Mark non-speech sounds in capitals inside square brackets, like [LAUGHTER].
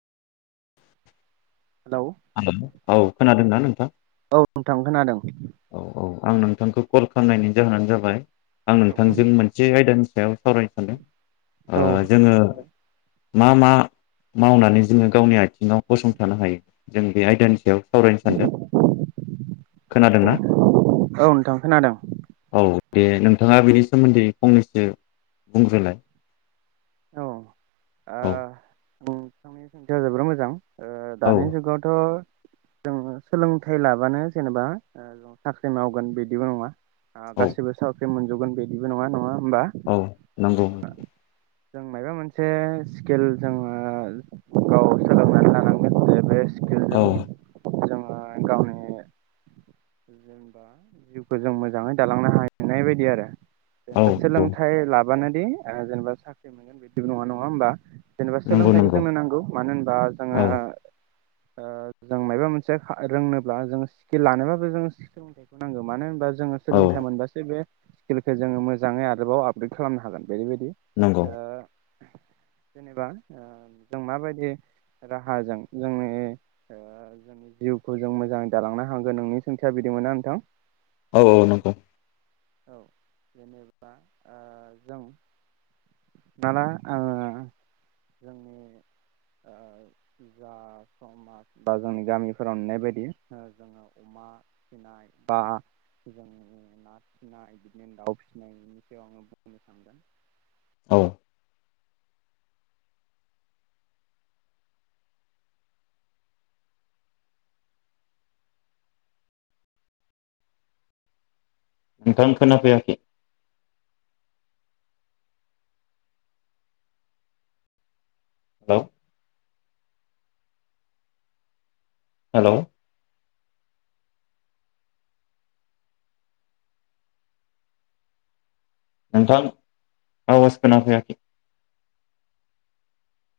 Hello hello औ खोनादों ना? [INAUDIBLE] औ नोंथां खोनादों। औ औ आं नोंथांखौ कल खालामनायनि जाहोनानो जाबाय आं औ नोंथांजों मोनसे आयदानि [UNINTELLIGIBLE] सावरायनो सानदों औ ओ जोङो मा मा मावनानै जोङो गावनि आथिङाव गसंथानो हायो जों बे आयदानि सायाव सावरायनो सानदों औ खोनादोंना? औ नोंथां खोनादों औ दे नोंथाङा बेनि सोमोन्दै फंनैसो बुंग्रोलाय औ ओ ओ औ नोंथांनि सोंथिया जोबोर मोजां ओ औ दानि जुगावथ' जों सोलोंथाइ लाबानो जेनेबा ओ साख्रि मावगोन बिदिबो नङा आ औ गसिबो सा ख्रि मोनजोबगोन बिदिबो नङा नङा होमबा औ ओ नंगौ नोंथां जों मायबा मोनसे स्किल जोङो गाव सोलोंनानै लानांगोन जे बे औ स्किलजों जोङो ओ गावनि जेनेबा जिउखौ जों मोजाङै दालांनो हानाय बायदि आरो औ जेनेवा नंगौ सोलोंथाइ ला बानोदि जेनेबा साख्रि मोनगोन बिदिबो नङा नङा होमबा जेनेबा नंगौ सोलोंथाइखौ नंगौ जोंनो नांगौ मानो होनबा जोङो औ ओ जों माबा खा मोनसे रोंनोब्ला जों स्किल लानोबाबो जों स्किल नांगौ मानो होनबा जो ङो औ सोलोंथाइ मोनबासो बे स्किलखौ जोंङो मोजांङै आरोबाव आपग्रेड खालामनो हागोन बेबायदि नंगौ ओ जेनेबा ओ जों माबायदि राहाजों जोंनि ओ जोंनि जिउखौ जों मोजांङै दालांनो हागोन नोंनि सोंथिया बिदिमोन नोंथां? औ - औ नंगौ औ जेनेबा ओ जों हमना ला आंङो जोंनि ओ जा समाज बा जोंनि गामिफोराव नुनाय बायदि ओ जोंङो अमा फिनाय बा जोंनि ना फिसिनाय बिदिनो दाउ फिसिनाय बेनि सायाव आंङो बुंनो सानदों। औ नोंथां खोनाफैयाखै हेलौ हेलौ नोंथां आवाज खोनाफैयाखै